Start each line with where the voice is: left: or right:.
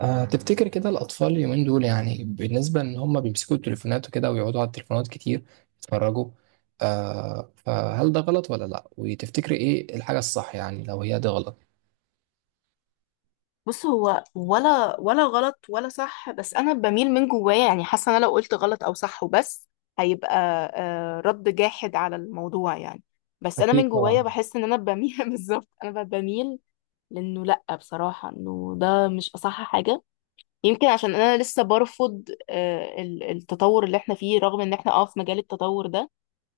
right: تفتكر كده الأطفال اليومين دول، يعني بالنسبة إن هم بيمسكوا التليفونات وكده ويقعدوا على التليفونات كتير يتفرجوا؟ فهل ده غلط ولا لأ؟ وتفتكري إيه الحاجة الصح يعني لو هي ده غلط؟
left: بص، هو ولا غلط ولا صح، بس انا بميل من جوايا. يعني حاسه انا لو قلت غلط او صح وبس هيبقى رد جاحد على الموضوع يعني. بس انا
right: أكيد
left: من جوايا
right: طبعا.
left: بحس ان انا بميل بالظبط انا بميل لانه. لا بصراحه انه ده مش اصح حاجه. يمكن عشان انا لسه برفض، التطور اللي احنا فيه، رغم ان احنا في مجال التطور ده.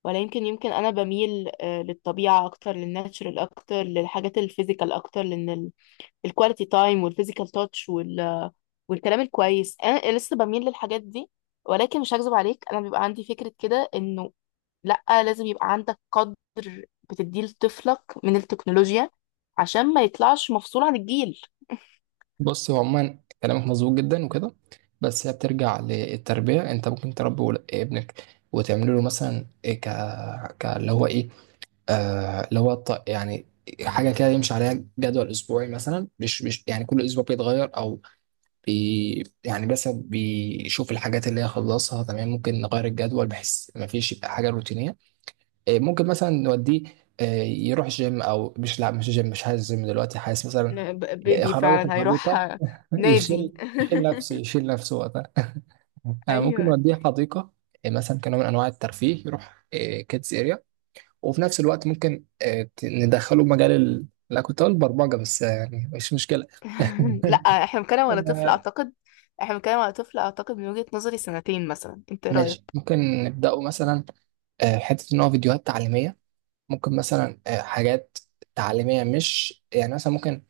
left: ولا يمكن، انا بميل للطبيعه اكتر، للناتشرال اكتر، للحاجات الفيزيكال اكتر. لان الكواليتي تايم والفيزيكال تاتش وال... والكلام الكويس انا لسه بميل للحاجات دي. ولكن مش هكذب عليك، انا بيبقى عندي فكرة كده انه لا، لازم يبقى عندك قدر بتديه لطفلك من التكنولوجيا عشان ما يطلعش مفصول عن الجيل.
right: بص هو عموما كلامك مظبوط جدا وكده، بس هي بترجع للتربية. أنت ممكن تربي ابنك وتعمل له مثلا إيه، ك ك اللي هو إيه، آه اللي هو يعني حاجة كده يمشي عليها، جدول أسبوعي مثلا. مش يعني كل أسبوع بيتغير، بي يعني بس بيشوف الحاجات اللي هي خلصها تمام ممكن نغير الجدول بحيث ما فيش يبقى حاجه روتينيه. إيه، ممكن مثلا نوديه، إيه، يروح جيم، او مش، لا مش جيم مش حاسس جيم دلوقتي، حاسس مثلا
left: بيبي
right: يخرجه في
left: فعلا هيروح
right: الحديقه. يشيل
left: نادي.
right: يشيل نفسه، يشيل نفسه وقتها آه، ممكن
left: ايوه.
right: نوديه حديقه، إيه، مثلا كنوع من انواع الترفيه، يروح كيدز اريا. وفي نفس الوقت ممكن إيه، ندخله مجال ال... لا كنت اقول برمجه، بس آه، يعني مش مشكله
left: لا، احنا بنتكلم على طفل
right: آه،
left: اعتقد، احنا بنتكلم على طفل اعتقد من وجهة نظري سنتين مثلا. انت ايه رايك؟
right: ماشي ممكن نبدأه مثلا، آه، حتة إن هو فيديوهات تعليمية، ممكن مثلا آه، حاجات تعليمية، مش يعني مثلا ممكن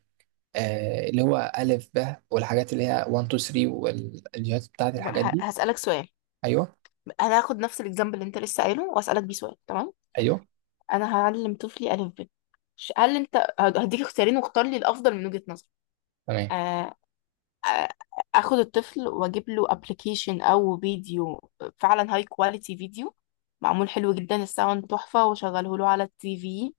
right: آه، اللي هو ألف ب، والحاجات اللي هي 1 2 3، والفيديوهات بتاعت
left: بقى
right: الحاجات دي.
left: هسألك سؤال.
right: أيوه،
left: انا هاخد نفس الاكزامبل اللي انت لسه قايله واسالك بيه سؤال، تمام؟
right: أيوه،
left: انا هعلم طفلي الف ب. هل انت هديك اختيارين واختار لي الافضل من وجهة نظرك.
right: تمام.
left: آه، آه، اخد الطفل واجيب له ابلكيشن او فيديو، فعلا هاي كواليتي فيديو، معمول حلو جدا، الساوند تحفة، واشغله له على التي في،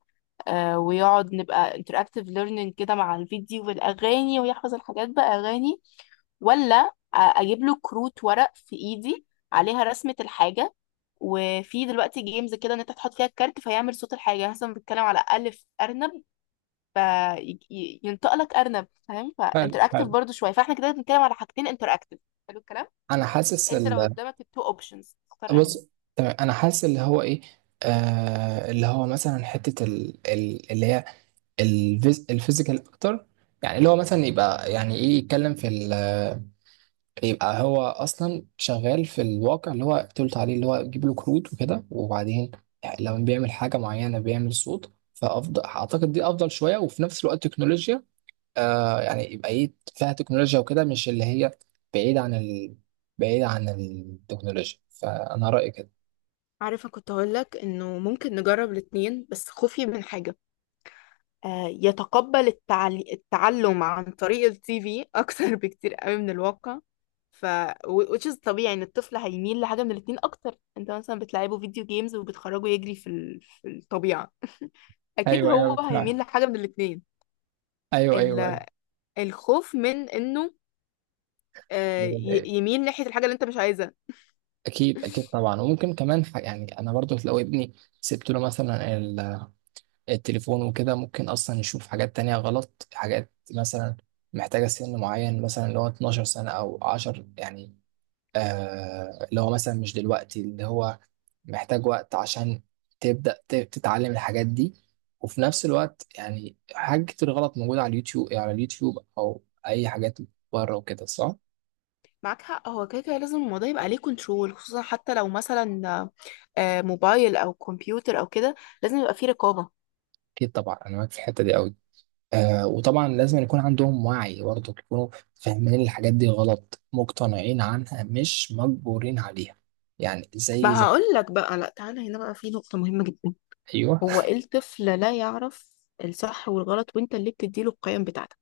left: ويقعد نبقى interactive learning كده مع الفيديو والأغاني، ويحفظ الحاجات بأغاني. ولا أجيب له كروت ورق في إيدي عليها رسمة الحاجة، وفي دلوقتي جيمز كده ان انت تحط فيها الكارت فيعمل صوت الحاجه، يعني مثلا بتتكلم على الف ارنب فينطق لك ارنب، فاهم؟
right: حلو،
left: فانتراكتيف
right: حلو.
left: برضو شويه. فاحنا كده بنتكلم على حاجتين انتراكتيف، حلو الكلام.
right: أنا حاسس
left: انت لو
right: ال...
left: قدامك التو اوبشنز، تختار انهي؟
right: بص تمام، أنا حاسس اللي هو إيه، آه اللي هو مثلا حتة ال... ال... اللي هي الفيزيكال أكتر. يعني اللي هو مثلا يبقى يعني إيه، يتكلم في ال... يبقى هو اصلا شغال في الواقع اللي هو، قلت عليه، اللي هو تجيب له كروت وكده، وبعدين لو بيعمل حاجه معينه بيعمل صوت، فافضل اعتقد دي افضل شويه، وفي نفس الوقت تكنولوجيا. آه يعني يبقى ايه، فيها تكنولوجيا وكده، مش اللي هي بعيد عن ال... بعيد عن التكنولوجيا، فانا رايي كده.
left: عارفة كنت هقولك انه ممكن نجرب الاتنين، بس خوفي من حاجة، يتقبل التعلم عن طريق التي في اكتر بكتير قوي من الواقع. ف which is طبيعي ان الطفل هيميل لحاجه من الاتنين اكتر. انت مثلا بتلعبه فيديو جيمز وبتخرجه يجري في الطبيعه، اكيد
right: ايوه، ايوه،
left: هو
right: بالفعل.
left: هيميل لحاجه من الاتنين.
right: ايوه، ايوه.
left: ال... الخوف من انه
right: ايوه
left: يميل ناحيه الحاجه اللي انت مش عايزها.
right: اكيد، اكيد طبعا. وممكن كمان يعني انا برضو لو ابني سبت له مثلا التليفون وكده، ممكن اصلا يشوف حاجات تانية غلط، حاجات مثلا محتاجة سن معين مثلا، اللي هو 12 سنة او 10 يعني، آه اللي هو مثلا مش دلوقتي، اللي هو محتاج وقت عشان تبدأ تتعلم الحاجات دي. وفي نفس الوقت يعني حاجات كتير غلط موجودة على اليوتيوب، على اليوتيوب او اي حاجات بره وكده، صح؟
left: معاك حق، هو كده كده لازم الموضوع يبقى عليه كنترول، خصوصا حتى لو مثلا موبايل او كمبيوتر او كده، لازم يبقى فيه رقابه.
right: اكيد طبعا، انا معاك في الحتة دي قوي. آه وطبعا لازم يكون عندهم وعي برضه، يكونوا فاهمين الحاجات دي غلط، مقتنعين عنها مش مجبورين عليها، يعني زي
left: ما
right: زي.
left: هقول لك بقى، لا تعالى هنا بقى، في نقطة مهمة جدا.
right: ايوه
left: هو إيه، الطفل لا يعرف الصح والغلط، وانت اللي بتديله القيم بتاعتك.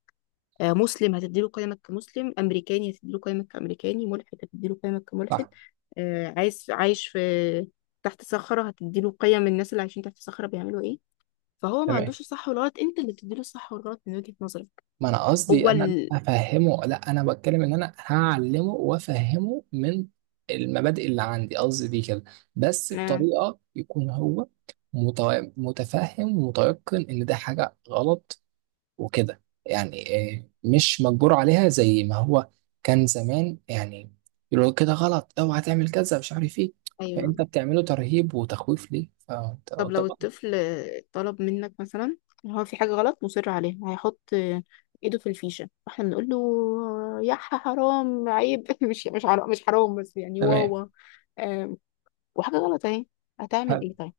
left: مسلم هتديله قيمك كمسلم، امريكاني هتديله قيمك كامريكاني، ملحد هتديله قيمك كملحد.
right: صح
left: عايز عايش في تحت صخرة، هتديله قيم الناس اللي عايشين تحت صخرة بيعملوا ايه. فهو ما
right: تمام.
left: عندوش الصح والغلط، انت اللي بتديله الصح والغلط من وجهة نظرك.
right: ما انا قصدي
left: هو
right: انا
left: ال...
right: افهمه، لا انا بتكلم ان انا هعلمه وافهمه من المبادئ اللي عندي، قصدي دي كده، بس
left: آه.
right: بطريقه يكون هو متفهم ومتيقن ان ده حاجه غلط، وكده يعني آه، مش مجبور عليها زي ما هو كان زمان يعني، يقولوا كده غلط، اوعى تعمل كذا، مش عارف ايه، فانت
left: ايوه.
right: بتعمله ترهيب وتخويف، ليه؟ فانت
left: طب لو
right: طبعا.
left: الطفل طلب منك مثلا إن هو في حاجة غلط مصر عليها، هيحط ايده في الفيشة، فاحنا بنقول له يا حرام، عيب. مش حرام، بس يعني
right: تمام.
left: واوا. آم، وحاجة غلط اهي، هتعمل
right: هل-
left: ايه طيب؟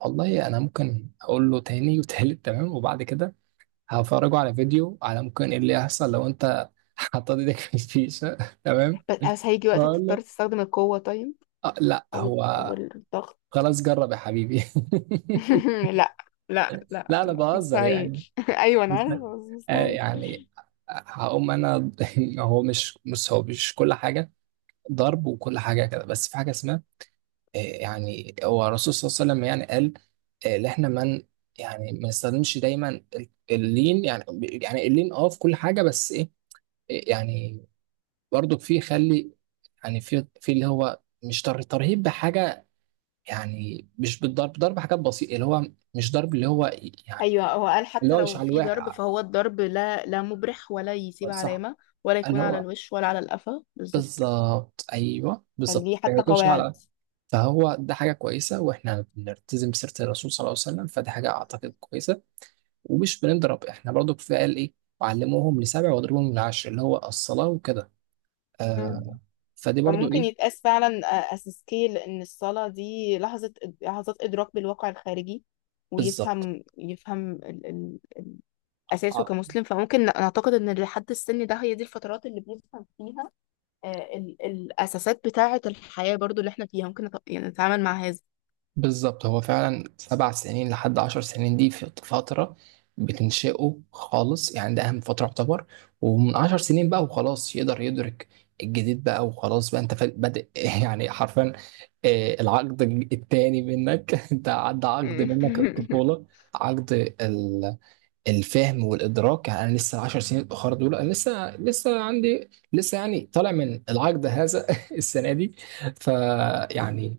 right: والله انا ممكن اقول له تاني وتالت، تمام، وبعد كده هفرجه على فيديو على ممكن ايه اللي هيحصل لو انت حطيت ايدك في الفيشه. تمام
left: بس هيجي وقت
right: واقول
left: تضطر
right: له
left: تستخدم القوة، طيب،
right: آه لا
left: او
right: هو،
left: الضغط.
right: خلاص جرب يا حبيبي.
left: لا، لا، لا،
right: لا انا بهزر يعني.
left: مستحيل. ايوه انا
right: بس
left: عارفة، بس
right: آه،
left: مستحيل.
right: يعني هقوم انا هو مش، بص هو مش كل حاجه ضرب وكل حاجه كده، بس في حاجه اسمها آه، يعني هو الرسول صلى الله عليه وسلم يعني قال آه، ان احنا من، يعني ما نستخدمش دايما اللين، يعني يعني اللين اه في كل حاجه، بس ايه آه، يعني برضو في خلي، يعني في في اللي هو مش ترهيب بحاجه، يعني مش بالضرب، ضرب حاجات بسيطه اللي هو مش ضرب اللي هو يعني
left: ايوه، هو قال
right: اللي
left: حتى
right: هو مش
left: لو
right: على
left: في ضرب،
right: الواحد.
left: فهو الضرب لا، لا مبرح ولا يسيب
right: صح.
left: علامة، ولا يكون
right: اللي
left: على
right: هو
left: الوش ولا على القفا، بالظبط.
right: بالظبط، ايوه
left: كان
right: بالظبط،
left: ليه
right: ما
left: حتى
right: يكونش
left: قواعد.
right: على. فهو ده حاجه كويسه واحنا بنلتزم بسيره الرسول صلى الله عليه وسلم، فده حاجه اعتقد كويسه، ومش بنضرب احنا برضو، كفايه قال ايه، وعلموهم لسبع واضربوهم لعشر، اللي هو الصلاه وكده،
left: مم.
right: آه. فدي برضو
left: فممكن
right: ايه،
left: يتقاس فعلا أس سكيل. إن الصلاة دي لحظة، لحظات إدراك بالواقع الخارجي،
right: بالظبط.
left: ويفهم، ال... ال... أساسه كمسلم. فممكن نعتقد إن لحد السن ده هي دي الفترات اللي بيفهم فيها ال... الأساسات بتاعة الحياة برضو اللي إحنا فيها، ممكن يعني نتعامل مع هذا.
right: بالظبط هو فعلا سبع سنين لحد عشر سنين دي في فترة بتنشئه خالص، يعني ده أهم فترة يعتبر. ومن عشر سنين بقى وخلاص يقدر يدرك الجديد بقى، وخلاص بقى أنت بادئ يعني حرفيا آه، العقد التاني منك أنت عدى عقد منك الطفولة، عقد الفهم والادراك. يعني انا لسه 10 سنين الاخر دول، انا لسه عندي لسه يعني طالع من العجز هذا السنه دي. فيعني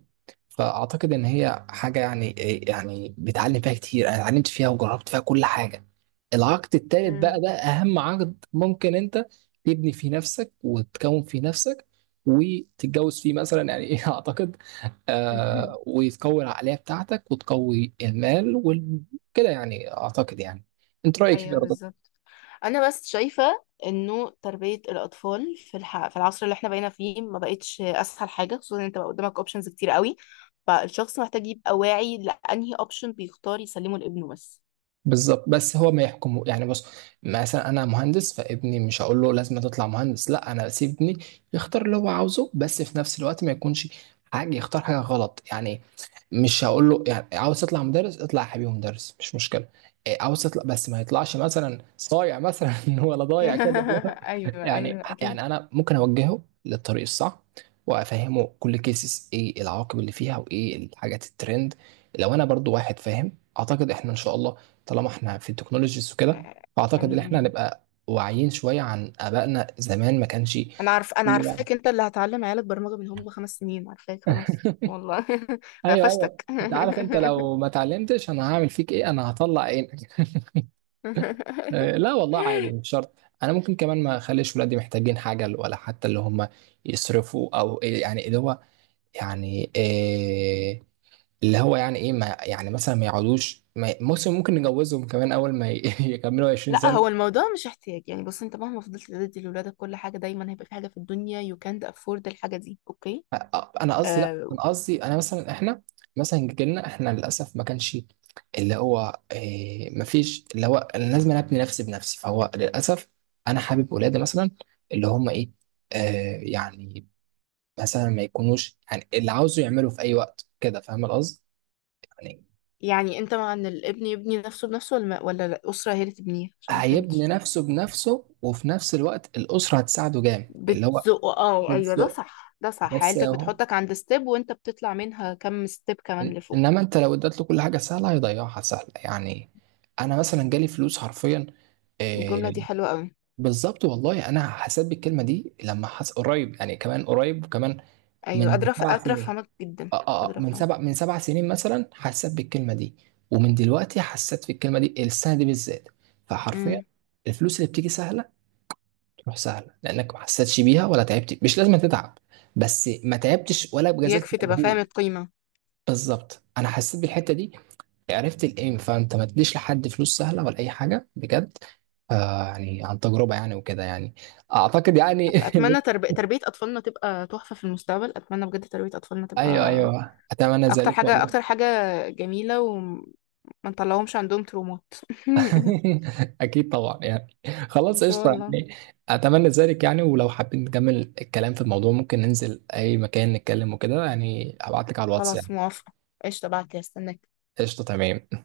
right: فاعتقد ان هي حاجه يعني إيه، يعني بتعلم فيها كتير، انا اتعلمت فيها وجربت فيها كل حاجه. العقد التالت بقى
left: مم.
right: ده اهم عقد ممكن انت تبني فيه نفسك وتكون فيه نفسك، وتتجوز فيه مثلا يعني ايه اعتقد. آه وتقوي العقليه بتاعتك وتقوي المال وكده يعني اعتقد يعني. انت رايك كيف يا
left: ايوه
right: رضا؟
left: بالظبط. انا بس شايفه انه تربيه الاطفال في العصر اللي احنا بقينا فيه ما بقتش اسهل حاجه، خصوصا ان انت بقى قدامك اوبشنز كتير قوي. فالشخص محتاج يبقى واعي لانهي اوبشن بيختار يسلمه لابنه، بس.
right: بالظبط. بس هو ما يحكمه، يعني بص، مثلا انا مهندس، فابني مش هقول له لازم تطلع مهندس، لا انا بسيب ابني يختار اللي هو عاوزه، بس في نفس الوقت ما يكونش حاجه، يختار حاجه غلط يعني. مش هقول له يعني عاوز تطلع مدرس، اطلع يا حبيبي مدرس مش مشكله، إيه، عاوز تطلع، بس ما يطلعش مثلا صايع مثلا ولا ضايع كده، لا.
left: ايوه
right: يعني
left: ايوه اكيد.
right: يعني انا ممكن اوجهه للطريق الصح وافهمه كل كيسز، ايه العواقب اللي فيها وايه الحاجات الترند، لو انا برضو واحد فاهم. اعتقد احنا ان شاء الله طالما احنا في التكنولوجيز وكده، فاعتقد ان
left: امين
right: احنا
left: يعني.
right: هنبقى واعيين شويه عن ابائنا زمان ما كانش في
left: انا
right: وعي.
left: عارفاك، انت اللي هتعلم عيالك برمجه من هم 5 سنين. عارفاك خلاص والله. انا
right: ايوه ايوه،
left: قفشتك.
right: انت عارف انت لو ما اتعلمتش انا هعمل فيك ايه، انا هطلع عينك آه، لا والله عادي مش شرط. انا ممكن كمان ما اخليش ولادي محتاجين حاجه، ولا حتى اللي هم يصرفوا او إيه، يعني اللي هو يعني إيه اللي هو يعني ايه ما يعني، مثلا ما يقعدوش ممكن ممكن نجوزهم كمان اول ما يكملوا 20.
left: لا، هو الموضوع مش احتياج. يعني بص، انت مهما فضلت تدي لولادك كل حاجه، دايما هيبقى في حاجه في الدنيا you can't afford الحاجه دي، اوكي؟
right: انا قصدي لا
left: آه.
right: انا قصدي انا مثلا احنا، مثلا جيلنا احنا للاسف ما كانش اللي هو إيه، ما فيش اللي هو انا لازم، أنا ابني نفسي بنفسي، فهو للاسف انا حابب ولادي مثلا اللي هم ايه آه يعني مثلا ما يكونوش، يعني اللي عاوزه يعمله في اي وقت كده، فاهم القصد يعني.
left: يعني انت مع ان الابن يبني نفسه بنفسه ولا الاسره هي اللي تبنيه؟ عشان ما
right: هيبني
left: فهمتش.
right: نفسه بنفسه وفي نفس الوقت الاسره هتساعده جامد اللي هو.
left: بتزقه، اه، ايوه،
right: بس
left: ده صح ده صح،
right: بس
left: عيلتك بتحطك عند ستيب وانت بتطلع منها كم ستيب كمان لفوق.
right: انما انت لو اديت له كل حاجه سهله هيضيعها سهله يعني. انا مثلا جالي فلوس حرفيا،
left: الجمله
right: إيه.
left: دي حلوه قوي.
right: بالظبط والله انا حسيت بالكلمه دي، لما حس قريب يعني، كمان قريب كمان،
left: ايوه
right: من
left: قادره
right: سبع
left: قادره
right: سنين.
left: افهمك جدا.
right: اه اه آه،
left: قادره افهم.
right: من سبع سنين مثلا حسيت بالكلمه دي، ومن دلوقتي حسيت في الكلمه دي السنه دي بالذات. فحرفيا
left: امم.
right: الفلوس اللي بتيجي سهله تروح سهله، لانك ما حسيتش بيها ولا تعبت، مش لازم تتعب بس ما تعبتش ولا بذلت
left: يكفي تبقى فاهم
right: مجهود.
left: القيمه.
right: بالظبط، انا حسيت بالحته دي، عرفت الايم. فانت ما تديش لحد فلوس سهله ولا اي حاجه بجد، آه يعني عن تجربه يعني وكده يعني اعتقد يعني
left: اتمنى تربيه اطفالنا تبقى تحفه في المستقبل. اتمنى بجد تربيه اطفالنا
right: ايوه
left: تبقى
right: ايوه اتمنى
left: اكتر
right: ذلك
left: حاجة،
right: والله.
left: اكتر حاجة جميلة، وما نطلعهمش عندهم ترومات.
right: اكيد طبعا يعني،
left: ان
right: خلاص
left: شاء
right: قشطه
left: الله.
right: يعني. اتمنى ذلك يعني، ولو حابين نكمل الكلام في الموضوع ممكن ننزل اي مكان نتكلم وكده، يعني ابعت لك على الواتس يعني.
left: خلاص موافقة، قشطة، بعد كده استناك.
right: قشطه تمام.